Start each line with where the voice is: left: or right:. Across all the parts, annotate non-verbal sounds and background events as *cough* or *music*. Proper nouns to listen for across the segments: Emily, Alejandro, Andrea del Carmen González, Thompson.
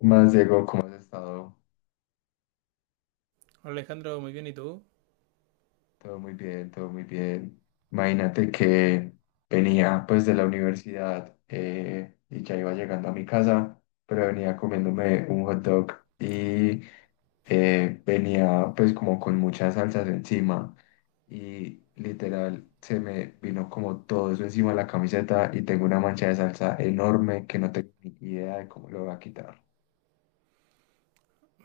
left: Más Diego, ¿cómo has estado?
right: Hola Alejandro, muy bien, ¿y tú?
left: Todo muy bien, todo muy bien. Imagínate que venía pues de la universidad y ya iba llegando a mi casa, pero venía comiéndome un hot dog y venía pues como con muchas salsas encima y literal se me vino como todo eso encima de la camiseta y tengo una mancha de salsa enorme que no tengo ni idea de cómo lo voy a quitar.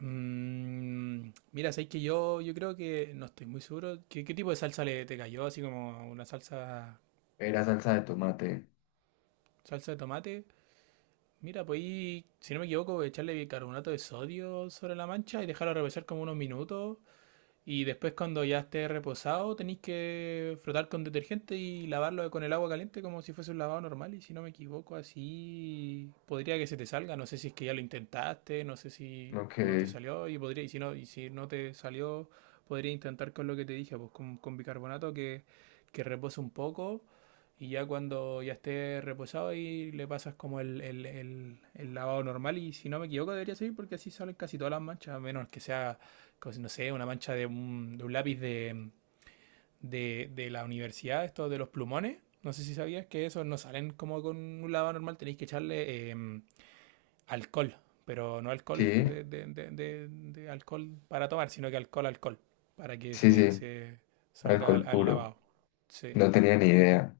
right: Mm, mira, sabes que yo creo que no estoy muy seguro. ¿Qué tipo de salsa le te cayó? Así como una salsa,
left: Era salsa de tomate,
right: salsa de tomate. Mira, pues ahí, si no me equivoco, echarle bicarbonato de sodio sobre la mancha y dejarlo reposar como unos minutos. Y después cuando ya esté reposado tenéis que frotar con detergente y lavarlo con el agua caliente como si fuese un lavado normal. Y si no me equivoco, así podría que se te salga. No sé si es que ya lo intentaste, no sé si
left: lo
right: no te
left: que
right: salió y podría, y si no te salió, podría intentar con lo que te dije, pues con bicarbonato que repose un poco. Y ya cuando ya esté reposado ahí le pasas como el lavado normal. Y si no me equivoco debería salir porque así salen casi todas las manchas, a menos que sea como, no sé, una mancha de un lápiz de, la universidad, esto de los plumones. No sé si sabías que esos no salen como con un lavado normal, tenéis que echarle alcohol, pero no alcohol
left: sí,
right: de alcohol para tomar, sino que alcohol, alcohol, para que
left: sí, sí.
right: se salga
left: Alcohol
right: al, al
left: puro.
right: lavado. Sí,
left: No tenía ni idea.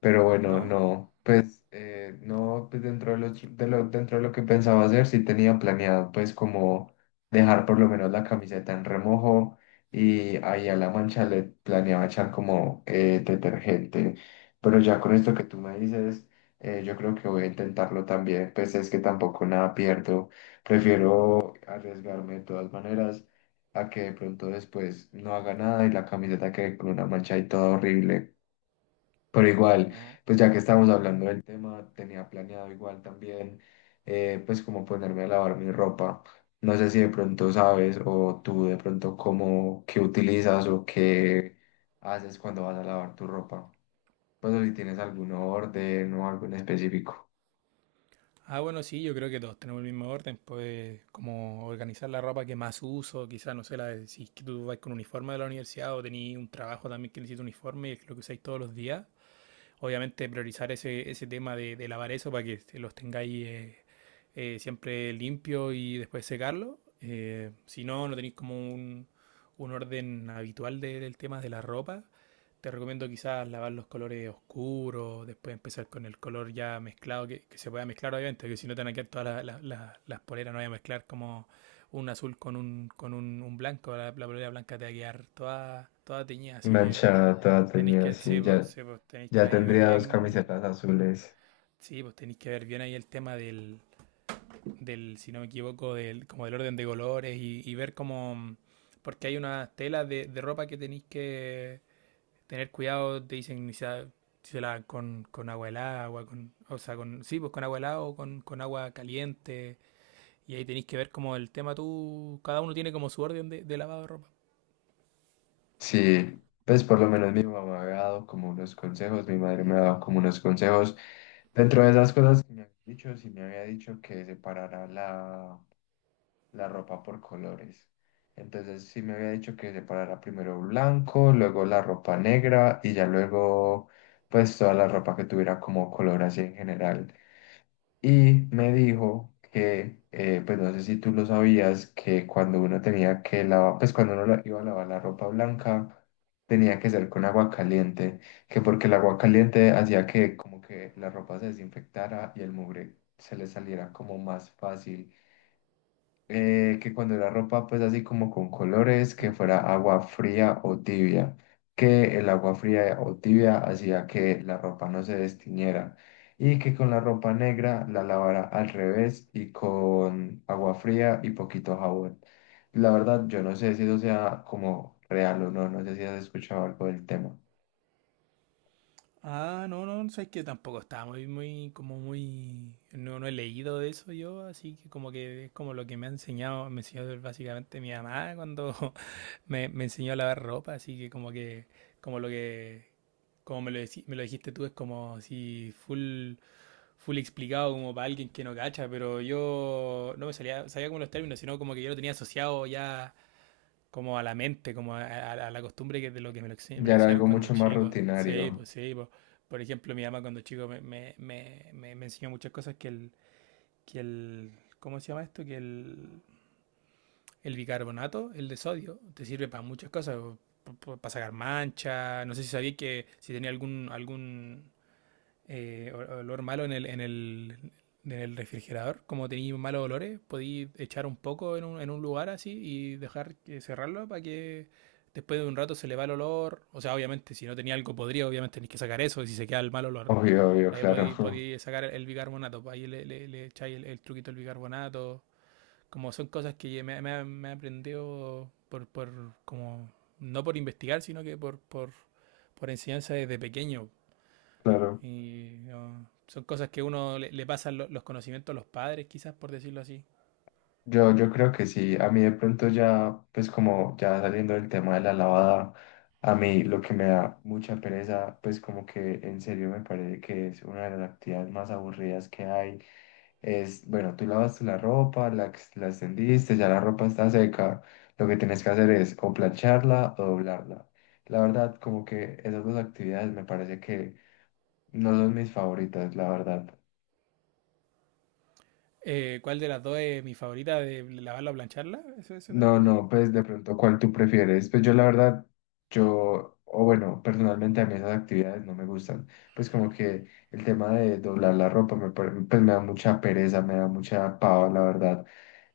left: Pero bueno,
right: ¿no?
left: no, pues no, pues dentro de dentro de lo que pensaba hacer, sí tenía planeado, pues como dejar por lo menos la camiseta en remojo y ahí a la mancha le planeaba echar como detergente. Pero ya con esto que tú me dices, yo creo que voy a intentarlo también, pues es que tampoco nada pierdo. Prefiero arriesgarme de todas maneras a que de pronto después no haga nada y la camiseta quede con una mancha y todo horrible. Pero igual,
right: No.
left: pues ya que estamos hablando del tema, tenía planeado igual también, pues como ponerme a lavar mi ropa. No sé si de pronto sabes o tú de pronto cómo, qué utilizas o qué haces cuando vas a lavar tu ropa. Pues o si tienes algún orden o algo en específico.
right: Ah, bueno, sí, yo creo que todos tenemos el mismo orden, pues como organizar la ropa que más uso, quizás, no sé, la, de- si es que tú vas con uniforme de la universidad o tenés un trabajo también que necesita uniforme y es lo que usáis todos los días, obviamente priorizar ese, ese tema de lavar eso para que los tengáis siempre limpio y después secarlo. Si no, no tenéis como un orden habitual de- del tema de la ropa, te recomiendo quizás lavar los colores oscuros, después empezar con el color ya mezclado, que se pueda mezclar obviamente, que si no te van a quedar todas las poleras, no voy a mezclar como un azul con un blanco, la polera blanca te va a quedar toda, toda teñida, así que
left: Manchada, toda
right: tenéis
left: teñida,
right: que,
left: sí, ya,
right: sí, pues, tenéis que
left: ya
right: ahí ver
left: tendría dos
right: bien,
left: camisetas azules.
right: sí, pues tenéis que ver bien ahí el tema del, del, si no me equivoco, del, como del orden de colores y ver cómo, porque hay unas telas de ropa que tenéis que tener cuidado, te dicen si la- si se lavan con agua helada, agua con, o sea, con, sí, pues con agua helada o con agua caliente, y ahí tenéis que ver como el tema tú, cada uno tiene como su orden de lavado de ropa.
left: Sí, pues por lo menos mi mamá me ha dado como unos consejos, mi madre me ha dado como unos consejos. Dentro de esas cosas que me había dicho, sí me había dicho que separara la ropa por colores. Entonces sí me había dicho que separara primero blanco, luego la ropa negra y ya luego pues toda la ropa que tuviera como color así en general. Y me dijo que, pues no sé si tú lo sabías, que cuando uno tenía que lavar, pues cuando uno iba a lavar la ropa blanca, tenía que ser con agua caliente, que porque el agua caliente hacía que como que la ropa se desinfectara y el mugre se le saliera como más fácil, que cuando la ropa pues así como con colores, que fuera
right: Ujú.
left: agua fría o tibia, que el agua fría o tibia hacía que la ropa no se destiñera y que con la ropa negra la lavara al revés y con agua fría y poquito jabón. La verdad, yo no sé si eso sea como real o no, no sé si has escuchado algo del tema.
right: Ah, no, no, no, sabes que tampoco estaba muy, muy, como muy, no, no he leído de eso yo, así que como que es como lo que me ha enseñado, me enseñó básicamente mi mamá cuando *laughs* me enseñó a lavar ropa, así que, como lo que, como me lo, decí- me lo dijiste tú, es como si full, full explicado como para alguien que no cacha, pero yo no me salía, sabía como los términos, sino como que yo lo tenía asociado ya como a la mente, como a la costumbre que de lo que me lo, ense- me lo
left: Ya era
right: enseñaron
left: algo
right: cuando
left: mucho más
right: chico. Sí,
left: rutinario,
right: pues sí, pues. Por ejemplo, mi mamá cuando chico me enseñó muchas cosas que el, ¿cómo se llama esto? El bicarbonato, el de sodio, te sirve para muchas cosas, para sacar manchas. No sé si sabía que si tenía algún, algún, olor malo en el, en el, en el refrigerador, como tenéis malos olores, podéis echar un poco en un lugar así y dejar que cerrarlo para que después de un rato se le va el olor. O sea, obviamente, si no tenía algo podría, obviamente tenéis que sacar eso, y si se queda el mal olor.
left: obvio, obvio, claro,
right: Podéis sacar el bicarbonato, pues ahí le echáis el truquito del bicarbonato. Como son cosas que me he aprendido por, como, no por investigar, sino que por enseñanza desde pequeño.
left: *laughs* claro.
right: Y no, son cosas que uno le pasan lo- los conocimientos a los padres, quizás, por decirlo así.
left: Yo creo que sí, a mí de pronto ya, pues como ya saliendo del tema de la lavada, a mí lo que me da mucha pereza, pues como que en serio me parece que es una de las actividades más aburridas que hay, es, bueno, tú lavaste la ropa, la extendiste, ya la ropa está seca, lo que tienes que hacer es o plancharla o doblarla. La verdad, como que esas dos actividades me parece que no son mis favoritas, la verdad.
right: ¿Cuál de las dos es mi favorita, de lavarla o plancharla? ¿Eso te
left: No,
right: referís?
left: no, pues de pronto, ¿cuál tú prefieres? Pues yo la verdad, yo, o bueno, personalmente a mí esas actividades no me gustan. Pues como que el tema de doblar la ropa pues me da mucha pereza, me da mucha pava, la verdad.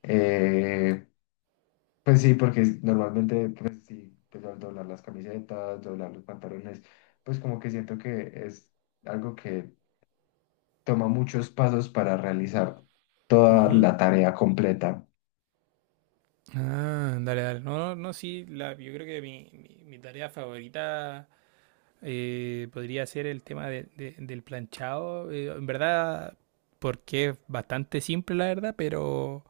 left: Eh, pues sí, porque normalmente, pues sí, pues al doblar las camisetas, doblar los pantalones, pues como que siento que es algo que toma muchos pasos para realizar toda
right: Ujú.
left: la tarea completa.
right: Ah, dale, dale. No, no, no, sí, la- yo creo que mi- mi tarea favorita podría ser el tema de- del planchado. En verdad, porque es bastante simple, la verdad, pero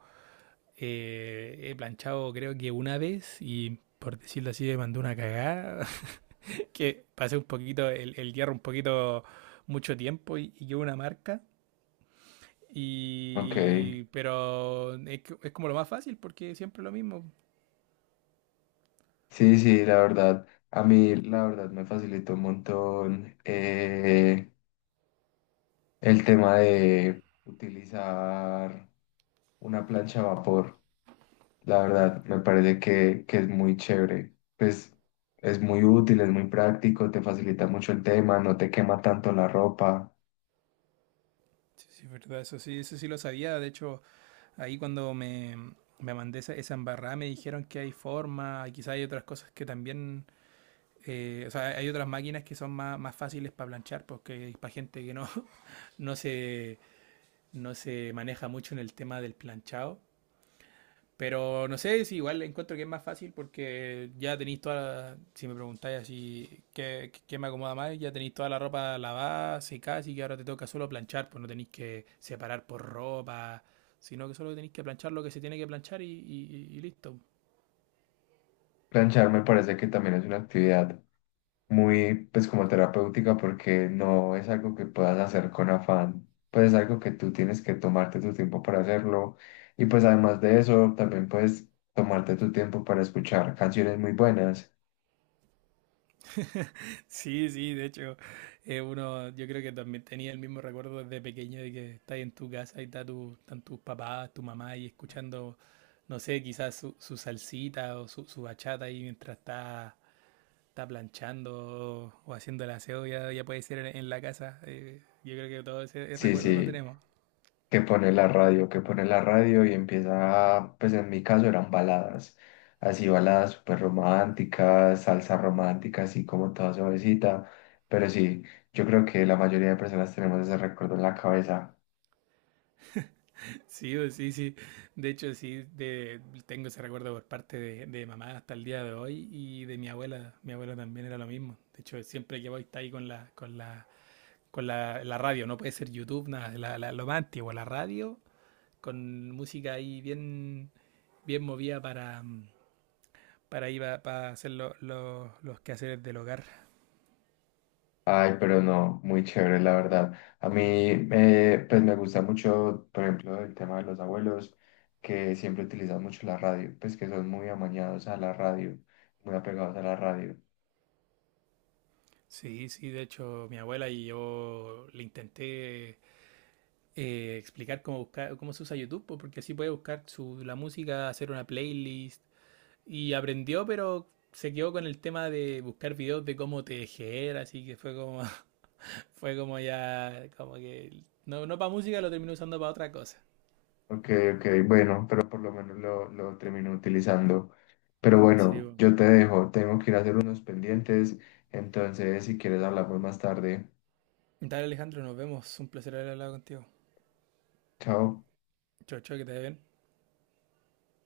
right: he planchado creo que una vez y por decirlo así me mandó una cagada. *laughs* Que pasé un poquito el hierro un poquito mucho tiempo y llevo una marca.
left: Ok.
right: Y pero es, que- es como lo más fácil porque siempre lo mismo.
left: Sí, sí, la verdad, a mí la verdad me facilitó un montón, el tema de utilizar una plancha a vapor. La verdad, me parece que es muy chévere. Pues es muy útil, es muy práctico, te facilita mucho el tema, no te quema tanto la ropa.
right: Sí, sí, es verdad, eso sí lo sabía. De hecho, ahí cuando me mandé esa, esa embarrada me dijeron que hay forma quizás hay otras cosas que también, o sea, hay otras máquinas que son más, más fáciles para planchar, porque es para gente que no, *laughs* no se, no se maneja mucho en el tema del planchado. Pero no sé si igual encuentro que es más fácil porque ya tenéis toda la- si me preguntáis así qué, qué me acomoda más, ya tenéis toda la ropa lavada, secada, así que ahora te toca solo planchar, pues no tenéis que separar por ropa, sino que solo tenéis que planchar lo que se tiene que planchar y listo.
left: Planchar me parece que también es una actividad muy, pues como terapéutica, porque no es algo que puedas hacer con afán, pues es algo que tú tienes que tomarte tu tiempo para hacerlo y pues además de eso también puedes tomarte tu tiempo para escuchar canciones muy buenas.
right: *laughs* Sí, sí, de hecho, uno, yo creo que también tenía el mismo recuerdo desde pequeño de que estás en tu casa y está tu, están tus papás, tu mamá y escuchando, no sé, quizás su, su salsita o su bachata ahí mientras está planchando o haciendo el aseo, ya, ya puede ser en la casa. Yo creo que todo ese, ese
left: Sí,
right: recuerdo lo
left: sí,
right: tenemos.
left: que pone la radio, que pone la radio y empieza, pues en mi caso eran baladas, así baladas súper románticas, salsa romántica, así como toda suavecita, pero sí, yo creo que la mayoría de personas tenemos ese recuerdo en la cabeza.
right: *laughs* Sí, o sí, sí. De hecho, sí, de- tengo ese recuerdo por parte de mamá hasta el día de hoy y de mi abuela. Mi abuela también era lo mismo. De hecho, siempre que voy está ahí con la, con la, con la, la radio. No puede ser YouTube, nada. La- lo más antiguo, la radio, con música ahí bien, bien movida para, ir a- para hacer lo- los quehaceres del hogar.
left: Ay, pero no, muy chévere, la verdad. A mí, pues me gusta mucho, por ejemplo, el tema de los abuelos, que siempre utilizan mucho la radio, pues que son muy amañados a la radio, muy apegados a la radio.
right: Sí, sí, de hecho, mi abuela y yo le intenté explicar cómo buscar, cómo se usa YouTube, po, porque así puede buscar su, la música, hacer una playlist. Y aprendió, pero se quedó con el tema de buscar videos de cómo tejer, así que fue como, *laughs* fue como ya, como que no, no para música, lo terminó usando para otra cosa.
left: Ok, ok, bueno, pero por lo menos lo termino utilizando. Pero
right: Sí,
left: bueno,
right: po.
left: yo te dejo, tengo que ir a hacer unos pendientes, entonces si quieres hablamos más tarde.
right: Dale Alejandro, nos vemos. Un placer haber hablado contigo.
left: Chao.
right: Chau, chau, que te vaya bien.